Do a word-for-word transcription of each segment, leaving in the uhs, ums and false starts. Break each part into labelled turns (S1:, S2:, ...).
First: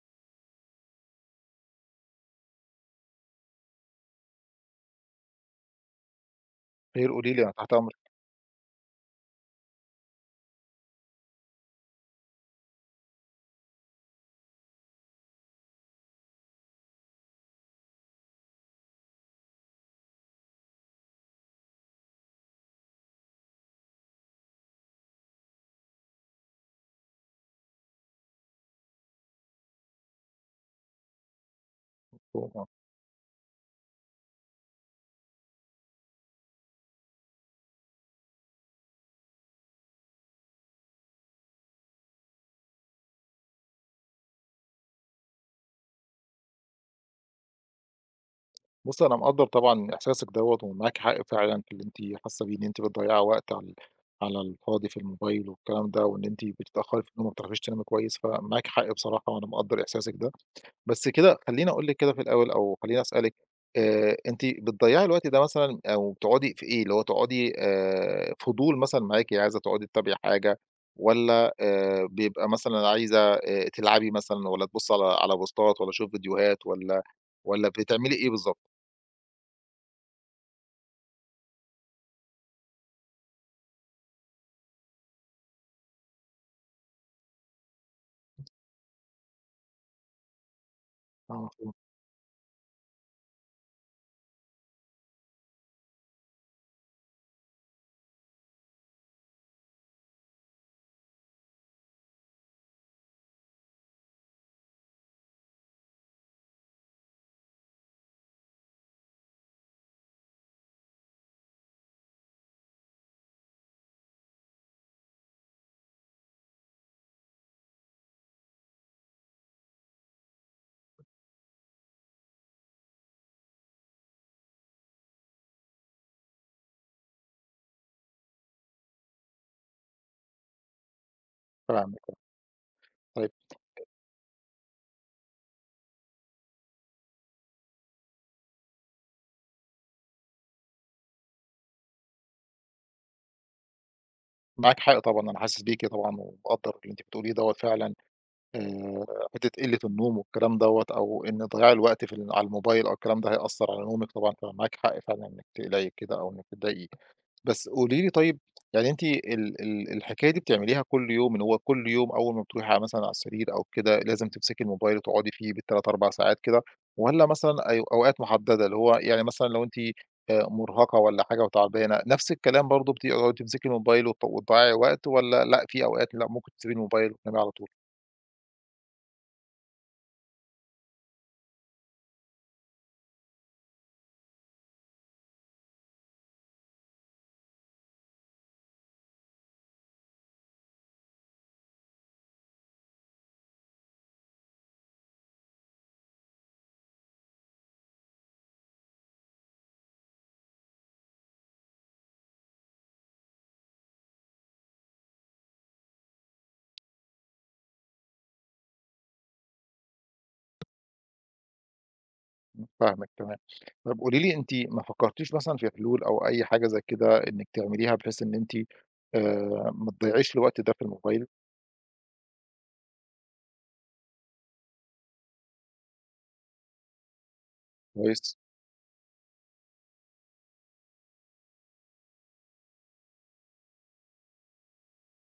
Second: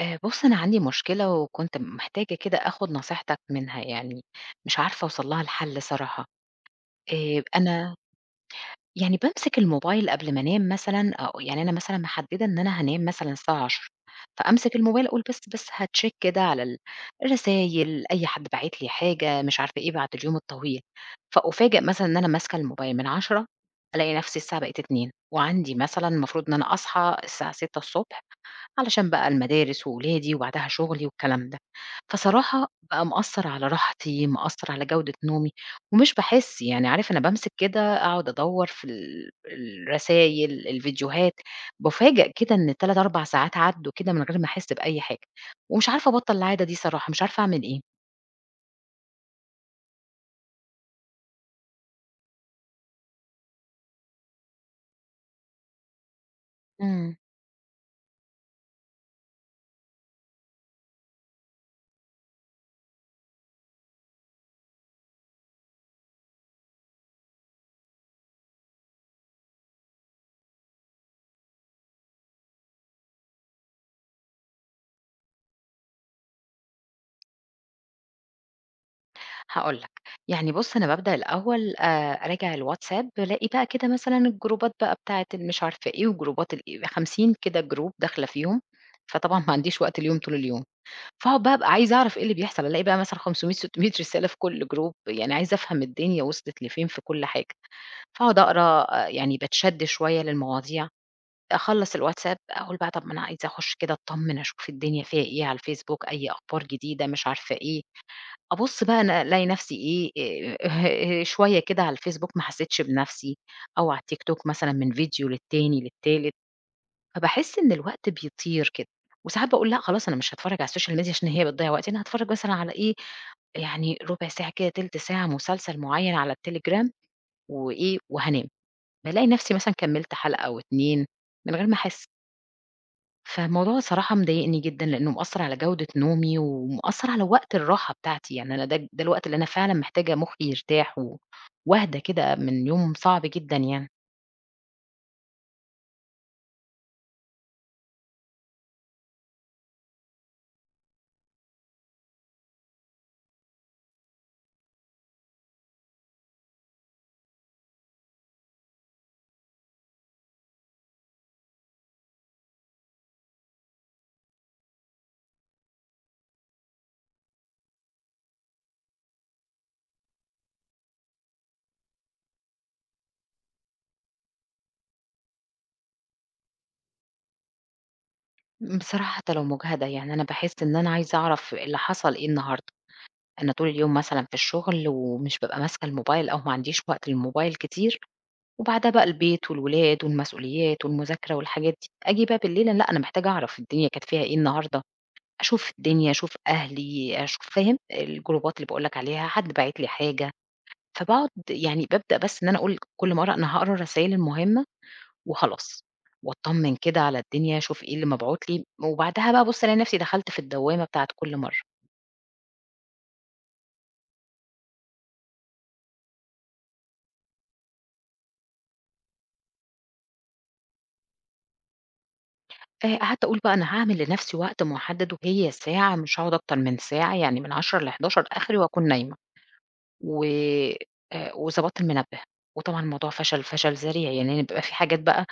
S1: آآ بُص، أنا عندي مشكلة وكنت محتاجة كده آخُد نصيحتك منها، يعني مش عارفة أوصل لها لحل صراحة.
S2: خير قولي لي،
S1: آآ
S2: أنا تحت
S1: أنا
S2: أمرِك،
S1: يعني بامسك الموبايل قبل ما أنام مثلًا أو يعني أنا مثلًا محدِّدة إن أنا هانام مثلًا الساعة عشرة فأمسك الموبايل أقول بس، بس هacheck كده على ال الرسايل، أي حد باعت لي حاجة، مش عارفة إيه، بعد اليوم الطويل. فأُفاجأ مثلًا إن أنا ماسكة الموبايل من عشرة ألاقي نفسي الساعة بقت اتنين وعندي مثلًا المفروض إن أنا أصحى الساعة ستة علشان بقى المدارس وولادي وبعدها شغلي والكلام ده.
S2: آه.
S1: فصراحة بقى مأثّر على راحتي، مأثّر على جودة نومي، ومش باحس يعني عارف أنا بامسك كده أقعد أدوّر في ال الرسايل، الفيديوهات، بافاجأ كده إن تلاتة، أربعة ساعات عدّوا كده من غير ما أحس بأي حاجة، ومش عارفة أبطّل العادة دي صراحة، مش عارفة أعمل إيه.
S2: بُصّي، أنا مقدّر طبعًا إحساسِك دوّة ومعاكِ حق فعلًا في اللي أنتِ حاسة بيه، إن أنتِ بتضيّعي وقت على ال على الفاضي في الموبايل والكلام ده، وإن أنتِ بتتأخّري في
S1: إمم.
S2: النوم وما بتعرفيش تنامي كويس، فمعاكِ حق بصراحة وأنا مقدّر إحساسِك ده. بس كده خلّيني أقول لِك كده في الأول أو خلّيني أسألِك، آآ أنتِ بتضيّعي الوقت ده مثلًا أو بتقعدي في إيه، اللي هو تقعدي آآ فضول مثلًا معاكِ عايزة تقعدي تتابعي حاجة والّا آآ بيبقى مثلًا عايزة آآ تلعبي مثلًا والّا تبُصّي على على بوستات والّا تشوفي فيديوهات والّا والّا بتعملي إيه بالضبط؟
S1: هاقول لك، يعني بُص أنا بابدأ الأول آآ أراجع الواتساب، بالاقي بقى كده مثلًا الجروبات بقى بتاعة المش عارفة إيه، وجروبات الإيه، خمسين كده جروب داخلة فيهم، فطبعًا ما عنديش وقت ليهم طول اليوم، فاقعد
S2: آه،
S1: بقى أبقى
S2: فهمت.
S1: عايزة أعرف إيه اللي بيحصل، ألاقي بقى مثلًا خمسمئة، ستميّة رسالة في كل جروب، يعني عايزة أفهم الدنيا وصلت لفين في كل حاجة، فاقعد أقرا آه، يعني باتشد شوية للمواضيع، أخلّص الواتساب أقول بقى طب ما أنا عايزة أخش كده أتطمن أشوف الدنيا فيها إيه على الفيسبوك، أي أخبار جديدة مش عارفة إيه، أبُص بقى أنا ألاقي نَفْسي إيه، آآ شوية كده على الفيسبوك ما حسيتش بنَفْسي، أو على التيك توك مثلًا من فيديو للتاني، للتالت، فباحس إن الوقت بيطير كده، وساعات باقول لأ خلاص أنا مش هاتفرّج على السوشيال ميديا عشان هي بتضيّع وقتي، أنا هاتفرّج مثلًا على إيه، يعني رُبع ساعة كده، تِلت ساعة مسلسل معيّن على التليجرام وإيه، وهانام. بالاقي نَفْسي مثلًا كمّلت حلقة أو اتنين من غير ما
S2: فاهمِك،
S1: أحس.
S2: طيب.
S1: فالموضوع الصراحة مضايقني جدًا، لإنه مأثّر على جودة نومي، ومأثّر على وقت الراحة بتاعتي، يعني أنا ده ده الوقت اللي أنا فعلًا محتاجة مخي يرتاح و وأهدى كده من يوم صعب جدًا يعني.
S2: معاكِ حق طبعًا، أنا حاسس بيكِ طبعًا ومقدّر اللي أنتِ بتقوليه دوّة فعلًا. آآ حتّة قِلّة النوم والكلام دوّة أو إن ضياع الوقت في ال على الموبايل أو الكلام ده هيأثّر على نومِك طبعًا، فمعاكِ حق فعلًا إنِّك تقلقي كده أو إنِّك تتضايقي. بس قولي لي طيب، يعني أنتِ ال ال الحكاية دي بتعمليها كل يوم، إن هو كل يوم أول ما بتروحي على مثلًا على السرير أو كده لازم تمسكي الموبايل وتقعدي فيه بال3، أربع ساعات كده، والّا مثلًا أي أوقات محدّدة، اللي هو يعني مثلًا لو أنتِ آآ مرهقة والّا حاجة وتعبانة، نفس الكلام برضه بتقعدي تمسكي الموبايل وت وتضيّعي وقت، والّا لأ، في أوقات لأ ممكن تسيبي الموبايل وتنامي على طول؟
S1: بصراحة حتى لو مُجهدة، يعني أنا باحس إن أنا عايزة أعرف اللي حصل إيه النهارده، أنا طول اليوم مثلًا في الشغل ومش بابقى ماسكة الموبايل أو ما عنديش وقت للموبايل كتير، وبعدها بقى البيت والولاد والمسؤوليات والمذاكرة والحاجات دي، آجي بقى بالليل لأ، أنا محتاجة أعرف الدنيا كانت فيها إيه النهارده؟ أشوف الدنيا، أشوف أهلي، أشوف فاهم؟ الجروبات اللي باقول لك عليها، حد باعت لي حاجة، فباقعد يعني بابدأ بس إن أنا أقول كل مرّة أنا هاقرا الرسايل المهمة وخلاص، وأطمن كده على الدنيا، أشوف إيه اللي مبعوت لي، وبعدها بقى بُص ألاقي نفسي دخلت في الدوّامة بتاعة كل مرّة،
S2: فاهمِك تمام. طب قولي لي، أنتِ ما فكرتيش مثلًا في حلول أو أي حاجة زي كده إنِّك تعمليها بحيث إن أنتِ آآ ما تضيّعيش الوقت ده في الموبايل
S1: فقعدت أقول بقى أنا هاعمل لنفسي وقت محدد وهي ساعة، مش هاقعد أكتر من ساعة، يعني من عشرة ل11:00
S2: كويس؟
S1: آخري وأكون نايمة، و آآ وضبطت المنبه، وطبعًا الموضوع فشل، فشل ذريع، يعني بيبقى في حاجات بقى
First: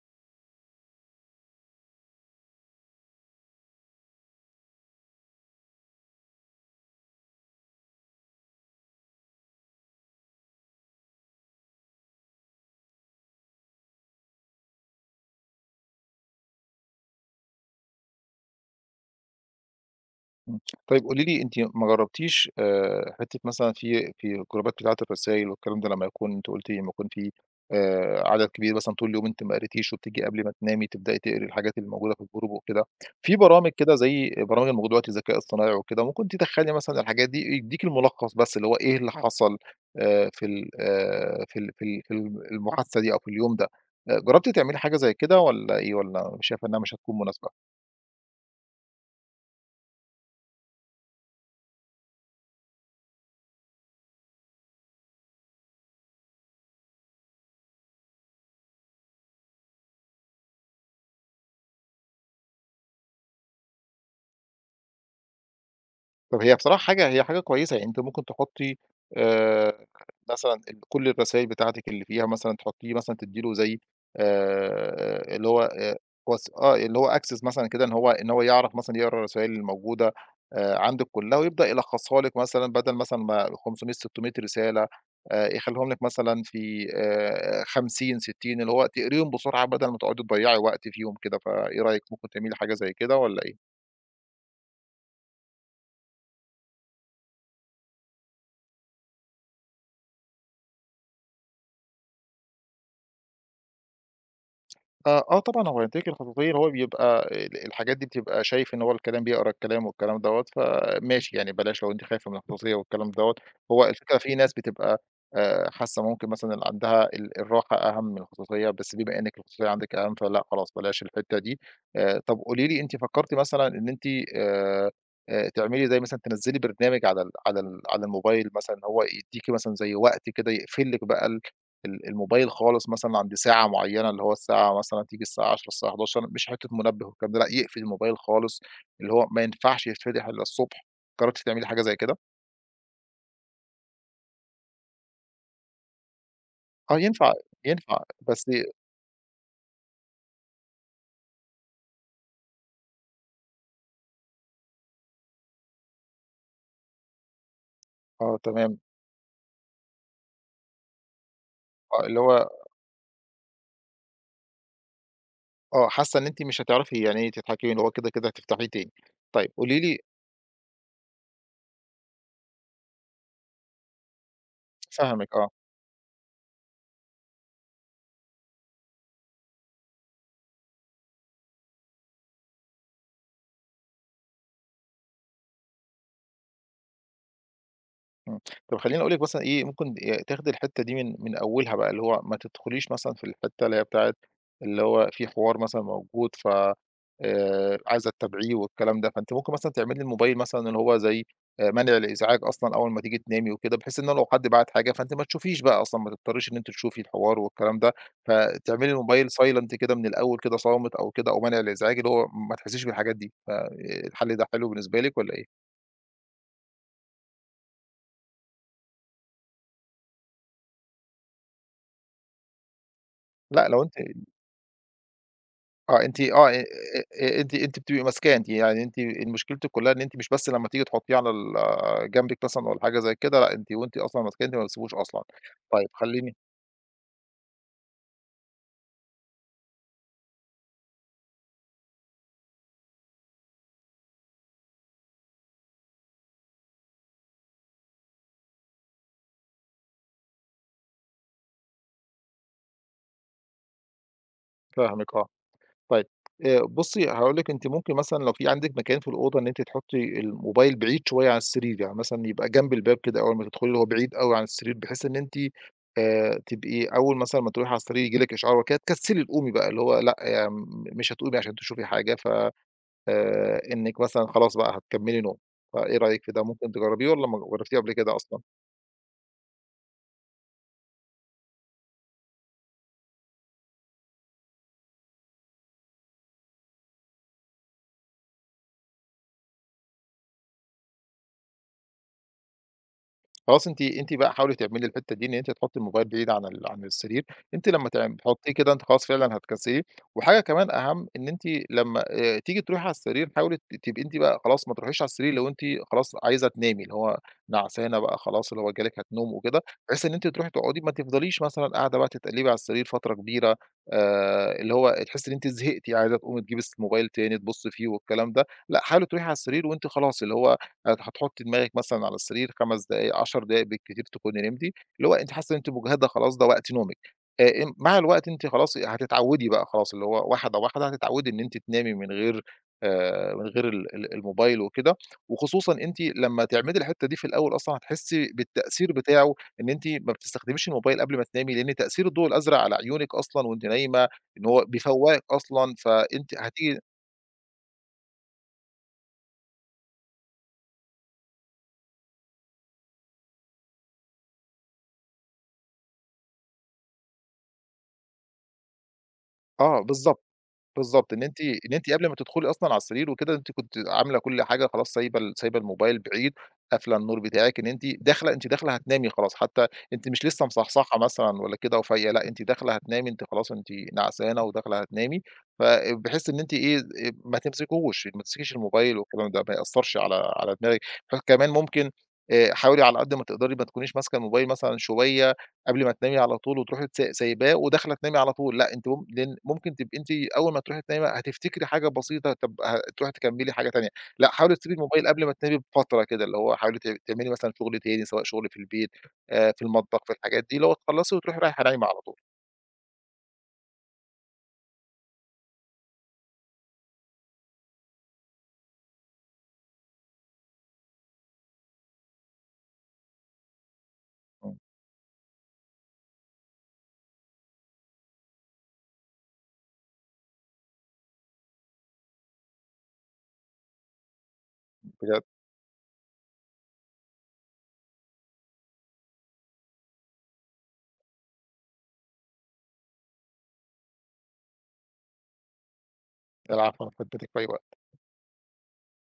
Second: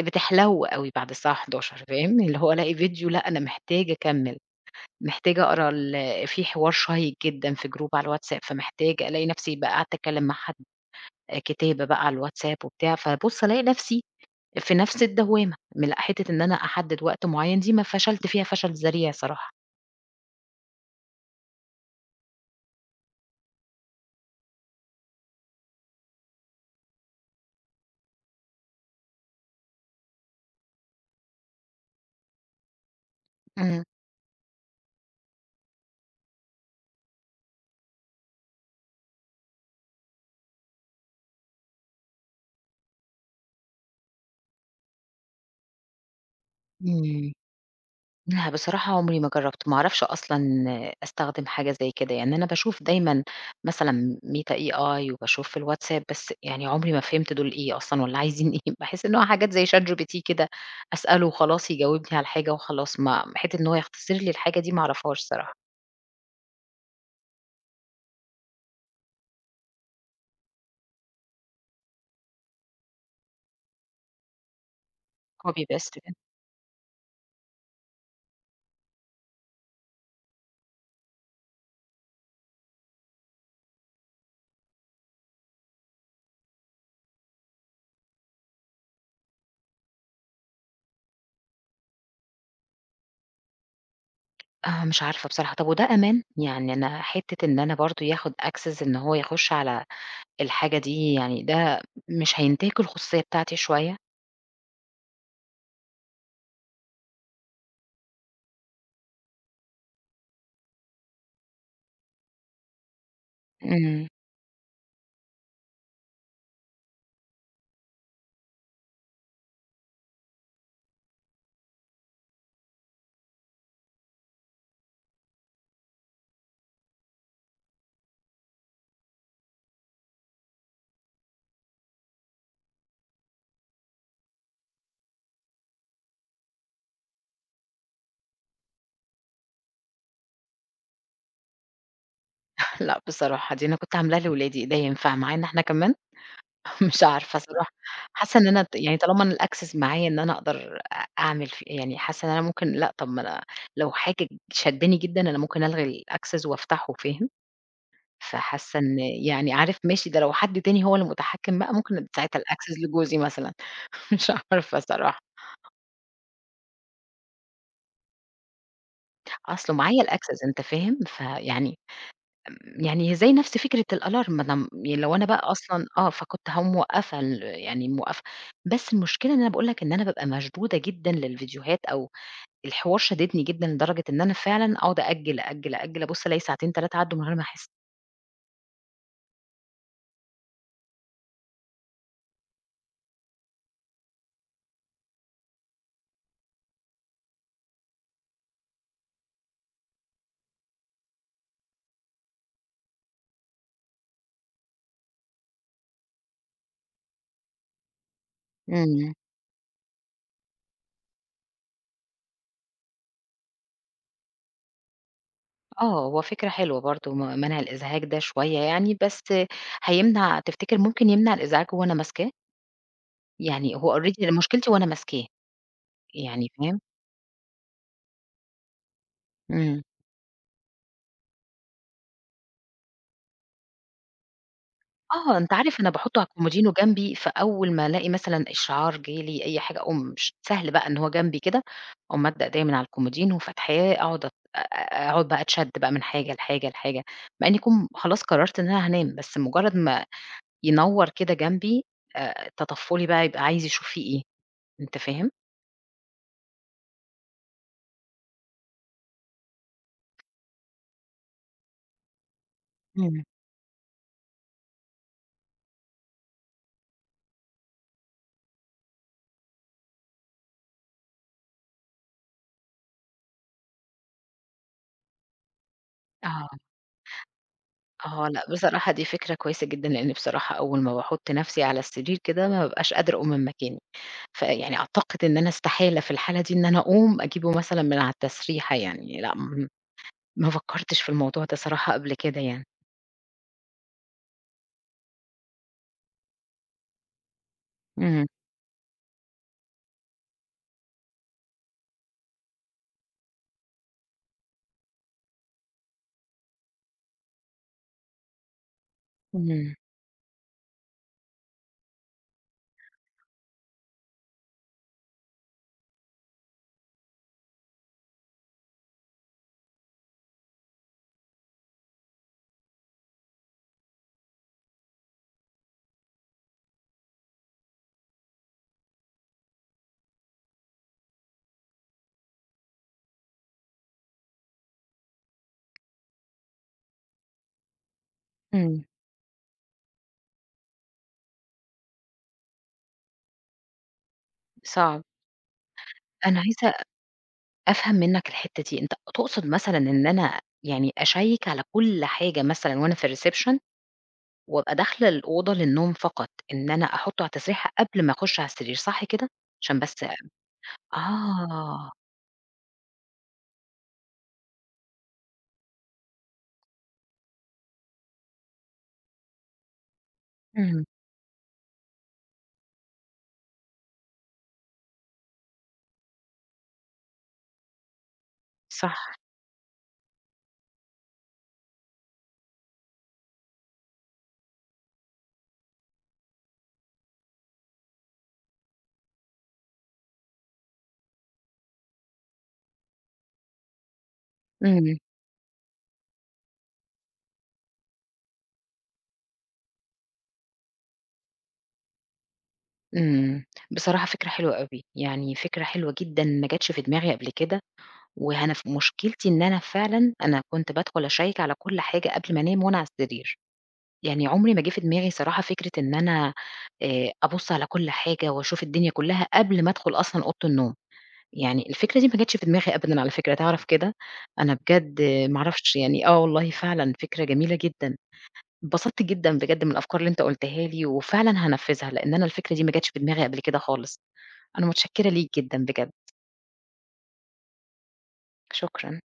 S1: بتحلو أوي بعد الساعة حداشر فاهم، اللي هو ألاقي فيديو لأ أنا محتاجة أكمّل، محتاجة أقرا ال في حوار شيّق جدًا في جروب على الواتساب، فمحتاجة ألاقي نفسي بقى قعدت أتكلّم مع حد، كتابة بقى على الواتساب وبتاع، فبُص ألاقي نفسي في نفس الدوّامة، من حتّة إن أنا أحدد وقت معيّن دي ما فشلت فيها فشل ذريع صراحة.
S2: إمم. طيب قولي لي، أنتِ ما جرّبتيش آآ حتّة مثلًا في في الجروبات بتاعة الرسايل والكلام ده، لمّا يكون أنتِ قُلتِ لمّا يكون في آآ عدد كبير مثلًا طول اليوم أنتِ ما قريتيش وبتيجي قبل ما تنامي تبدئي تقري الحاجات اللي موجودة في الجروب وكده، في برامج
S1: إمم.
S2: كده زي برامج الموجودة دلوقتي ذكاء اصطناعي وكده، ممكن تدخّلي مثلًا الحاجات دي يدّيكِ الملخص بس اللي هو إيه اللي حصل آآ في ال آآ في ال في ال في ال المحادثة دي أو في اليوم ده، آآ جرّبتِ تعملي حاجة زي كده والّا إيه، والّا شايفة إنها مش هتكون
S1: إمم.
S2: مناسبة؟
S1: لأ، بصراحة عمري ما جرّبت، ما أعرفش أصلًا أستخدم حاجة زي كده، يعني أنا باشوف دايمًا مثلًا ميتا ايه آي وباشوف في الواتساب، بس يعني عمري ما فهمت دول إيه أصلًا والّا عايزين إيه، باحس إن هو حاجات زي Chat جي بي تي كده أسأله وخلاص يجاوبني على الحاجة وخلاص، ما حتّة إن هو يختصر لي الحاجة دي ما أعرفهاش الصراحة.
S2: طب هي بصراحة حاجة هي حاجة كويسة، يعني أنتِ ممكن تحطّي آآ مثلًا ال كل الرسايل بتاعتِك اللي فيها مثلًا تحطّيه مثلًا تدّي له زي آآ اللي هو
S1: Copy paste
S2: آآ
S1: كده.
S2: وس آه، اللي هو access مثلًا كده إن هو إن هو يعرف مثلًا يقرا الرسايل الموجودة آآ عندِك كلّها ويبدأ يلخّصها لِك مثلًا بدل مثلًا ما خمسمئة، ستمية رسالة، آآ يخلّيهم لِك مثلًا في آآ خمسين، ستين اللي هو تقريهم بسرعة بدل ما تقعدي تضيّعي وقت فيهم كده، فإيه رأيِك، ممكن تعملي حاجة زي كده والّا إيه؟
S1: آه، مش عارفة بصراحة، طب وده أمان؟ يعني أنا حتّة إن أنا برضه ياخد access إن هو يخُش على الحاجة دي، يعني ده مش هينتهك الخصوصية بتاعتي شوية؟
S2: آه، آه طبعًا، هو النتايج الخططية هو بيبقى ال الحاجات دي بتبقى شايف إن هو الكلام بيقرا الكلام والكلام دوّة، فماشي يعني بلاش لو أنتِ خايفة من الخصوصية والكلام دوّة، هو
S1: إمم.
S2: الفكرة في ناس بتبقى آآ حاسة ممكن مثلًا اللي عندها ال الراحة أهم من الخصوصية، بس بما إنِّك الخصوصية عندِك أهم فلأ خلاص بلاش الحتّة دي، آآ طَب قولي لي، أنتِ فكّرتِ مثلًا إن أنتِ آآ آآ تعملي زي مثلًا تنزّلي برنامج على ال على ال على الموبايل مثلًا إن هو يدّيكِ مثلًا زي وقت كده يقفل لِك بقى ال ال الموبايل خالص مثلًا عند ساعة معيّنة، اللي هو الساعة مثلًا تيجي الساعة عشرة، الساعة حداشر مش حتّة منبه والكلام ده لأ، يقفل الموبايل خالص، اللي هو ما ينفعش يتفتح إلا الصبح، جرّبتِ تعملي حاجة زي كده؟
S1: لأ بصراحة دي أنا كنت عاملاها لولادي، ده ينفع معانا إحنا كمان؟
S2: آه
S1: مش
S2: ينفع.
S1: عارفة صراحة،
S2: ينفع.
S1: حاسة إن
S2: بس
S1: أنا ت يعني طالما أنا الaccess معايا إن أنا أقدر أ أعمل ف يعني حاسة إن أنا ممكن لأ طب ما أنا لو حاجة شدّاني جدًا أنا ممكن ألغي الaccess وافتحه فاهم؟
S2: آه تمام،
S1: فحاسة إن يعني عارف ماشي ده لو حد تاني هو اللي متحكم بقى ممكن
S2: آه
S1: أدّي
S2: اللي
S1: ساعتها
S2: هو
S1: الaccess لجوزي مثلًا. مش عارفة صراحة،
S2: آه، حاسّة إن أنتِ مش هتعرفي يعني ايه تتحكمي، اللي هو كده، كده هتفتحيه تاني. طيب
S1: أصله
S2: قولي لي.
S1: معايا الaccess أنت فاهم؟ فيعني يعني هي زي نفس فكرة الalarm ما دام يعني لو أنا
S2: فاهمِك
S1: بقى
S2: آه.
S1: أصلًا آه، فكنت هاقوم موقّفة ال يعني موقّفة، بس المشكلة إن أنا باقول لك إن أنا بابقى مشدودة جدًا للفيديوهات أو الحوار شاددني جدًا لدرجة إن أنا فعلًا أقعد أأجّل، أأجّل، أأجّل، أبُص ألاقي ساعتين ثلاثة عدّوا من غير ما أحس.
S2: إمم. طب خلّيني أقول لِك مثلًا إيه، ممكن ي تاخدي الحتّة دي من من أولها بقى، اللي هو ما تدخليش مثلًا في الحتّة اللي هي بتاعة اللي هو في حوار مثلًا موجود ف آآ عايزة تتابعيه والكلام ده، فأنتِ ممكن مثلًا تعملي الموبايل مثلًا اللي هو زي آآ منع الإزعاج أصلًا أول ما تيجي تنامي وكده، بحيث إن لو حد بعت حاجة فأنتِ ما تشوفيش بقى أصلًا، ما تضطريش إن أنتِ تشوفي الحوار والكلام ده، فتعملي
S1: إمم.
S2: الموبايل silent كده من الأول كده صامت أو كده أو منع الإزعاج، اللي هو ما تحسّيش بالحاجات دي، فالحل ده حلو بالنسبة لِك والّا إيه؟
S1: آه، هو فكرة حلوة برضه م منع الإزعاج ده شوية يعني، بس هيمنع تفتكر ممكن يمنع الإزعاج وأنا ماسكاه؟
S2: لأ
S1: يعني
S2: لو أنتِ
S1: هو already أنا مشكلتي وأنا ماسكاه،
S2: آه، أنتِ آه،
S1: يعني
S2: آآ
S1: فاهم؟
S2: آآ أنتِ أنتِ بتبقي ماسكاه أنتِ، يعني أنتِ مشكلتِك
S1: إمم.
S2: كلّها إن أنتِ مش بس لمّا تيجي تحطّيه على ال آه، جنبِك مثلًا والّا حاجة زي كده، لأ أنتِ وأنتِ أصلًا ماسكاه أنتِ ما بتسيبوش أصلًا.
S1: آه، أنت عارف
S2: طيب
S1: أنا باحطه على
S2: خلّيني.
S1: الكومودينو جنبي، فأول ما ألاقي مثلًا إشعار جه لي أي حاجة أقوم ش سهل بقى إن هو جنبي كده، أقوم مادة إيديّا من على الكومودينو فاتحاه أقعد أت أ أ أقعد بقى أتشد بقى من حاجة لحاجة، لحاجة، مع إني كم خلاص قررت إن أنا هانام، بس مجرد ما ينوّر كده جنبي آآ، تطفُّلي بقى يبقى عايز يشوف في إيه، أنت
S2: فاهمِك آه.
S1: فاهم؟
S2: طيب آآ بُصّي، هاقول لِك أنتِ ممكن مثلًا لو في عندِك مكان في الأوضة إن أنتِ تحطّي الموبايل بعيد شوية عن السرير، يعني مثلًا يبقى جنب الباب كده
S1: إمم.
S2: أول ما تدخلي، هو بعيد أوي عن السرير بحيث إن أنتِ آآ تبقي أول مثلًا ما تروحي على السرير ييجي لِك إشعار وكده تكسّلي تقومي بقى، اللي هو لأ، م مش هتقومي عشان تشوفي حاجة ف آآ إنِّك مثلًا خلاص بقى هتكمّلي نوم، فإيه رأيِك في ده،
S1: آه،
S2: ممكن تجرّبيه والّا ما جرّبتيه قبل كده
S1: آه،
S2: أصلًا؟
S1: لأ بصراحة دي فكرة كويسة جدًا، لإن بصراحة أول ما باحط نفسي على السرير كده ما بابقاش قادرة أقوم من مكاني. فيعني أعتقد إن أنا استحالة في الحالة دي إن أنا أقوم أجيبه مثلًا من على التسريحة يعني، لأ م ما فكّرتش في الموضوع ده صراحة قبل كده يعني.
S2: خلاص أنتِ. أنتِ بقى حاولي تعملي الحتّة دي، إن أنتِ تحطّي الموبايل بعيد عن ال عن السرير، أنتِ لمّا تعم
S1: إمم،
S2: تحطّيه كده أنتِ خلاص فعلًا هتكسّليه، وحاجة كمان أهم إن أنتِ لمّا آآ تيجي تروحي على السرير حاولي ت تبقي أنتِ بقى خلاص ما تروحيش على السرير لو أنتِ خلاص عايزة تنامي، اللي هو نعسانة بقى خلاص اللي هو جالِك هتنوم وكده،
S1: إمم،
S2: بحيث إن أنتِ تروحي تقعدي ما تفضليش مثلًا قاعدة بقى تتقلّبي على السرير فترة كبيرة، آآ اللي هو تحسّي إن أنتِ زهقتِ عايزة تقومي تجيبي الس الموبايل تاني تبُصّي فيه والكلام ده، لأ حاولي تروحي على السرير وأنتِ خلاص اللي هو هت هتحطي دماغِك مثلًا على السرير خمس دقايق، عشر دقايق بالكتير تكوني نمتِ، اللي هو أنتِ حاسة إن أنتِ مُجهدة خلاص ده وقت نومِك، آآ إم مع الوقت أنتِ خلاص هتتعودي بقى خلاص، اللي هو واحدة، واحدة هتتعودي إن أنتِ تنامي من غير آآ من غير ال ال الموبايل وكده، وخصوصًا أنتِ لمّا تعملي الحتّة دي في الأول أصلًا هتحسي
S1: إمم،
S2: بالتأثير بتاعه إن أنتِ ما بتستخدميش الموبايل قبل ما تنامي، لإن تأثير الضوء الأزرق على عيونِك أصلًا وأنتِ نايمة إن هو
S1: صعب.
S2: بيفوّقِك أصلًا، فأنتِ
S1: أنا عايزة
S2: هتيجي
S1: أفهم منّك الحتّة دي، أنت تقصد مثلًا إن أنا يعني أشيّك على كل حاجة مثلًا وأنا في الreception وأبقى داخلة الأوضة للنوم فقط، إن أنا أحطّه على التسريحة قبل ما أخُش على السرير، صح كده؟ عشان
S2: آه
S1: بس آه،
S2: بالضبط. بالضبط، إن أنتِ إن أنتِ قبل ما تدخلي أصلًا على السرير وكده، أنتِ كنتِ عاملة كل حاجة خلاص سايبة ال سايبة الموبايل بعيد، قافلة النور بتاعِك، إن أنتِ داخلة أنتِ داخلة هتنامي خلاص، حتى أنتِ مش لسه
S1: إمم،
S2: مصحصحة مثلًا ولا كده وفايقة، لأ أنتِ داخلة هتنامي، أنتِ خلاص أنتِ نعسانة وداخلة هتنامي، فبحيث إن أنتِ إيه، آآ ما تمسكيهوش، ما تمسكيش الموبايل
S1: صح،
S2: والكلام ده، ما يأثّرش على على دماغِك، فكمان ممكن آآ حاولي على قد ما تقدري ما تكونيش ماسكة الموبايل مثلًا شوية قبل ما تنامي على طول وتروحي تس سايباه وداخلة تنامي على طول، لأ أنتِ مم لأن ممكن تبقي أنتِ أول ما تروحي تنامي هتفتكري حاجة بسيطة، طب هتروحي تكمّلي حاجة تانية، لأ حاولي تسيبي
S1: إمم.
S2: الموبايل قبل ما تنامي بفترة كده، اللي هو حاولي ت تعملي مثلًا شغل تاني سواء شغل في البيت آآ، في المطبخ في الحاجات دي، اللي هو تخلّصي وتروحي رايحة نايمة على طول.
S1: إمم، بصراحة فكرة حلوة أوي، يعني فكرة حلوة جدًا ما جاتش في دماغي قبل كده، وأنا ف مشكلتي إن أنا فعلًا أنا كنت بادخل أشيّك على كل حاجة قبل ما أنام وأنا على السرير، يعني عمري
S2: إمم،
S1: ما جه في دماغي صراحة فكرة إن أنا آآ، أبُص على كل حاجة وأشوف الدنيا كلها قبل ما أدخل أصلًا أوضة النوم، يعني الفكرة دي ما جاتش في دماغي أبدًا على فكرة، تعرف كده؟ أنا بجد
S2: بجد.
S1: ما أعرفش يعني آه والله فعلًا فكرة جميلة جدًا، اتبسطت جدًا بجد من الأفكار اللي أنت قُلتها لي، وفعلًا هانفّذها، لإن أنا الفكرة دي ما جاتش في دماغي قبل كده خالص. أنا متشكرة ليك جدًا بجد،
S2: العفو، أنا في خدمتِك في أي وقت.
S1: شكرًا.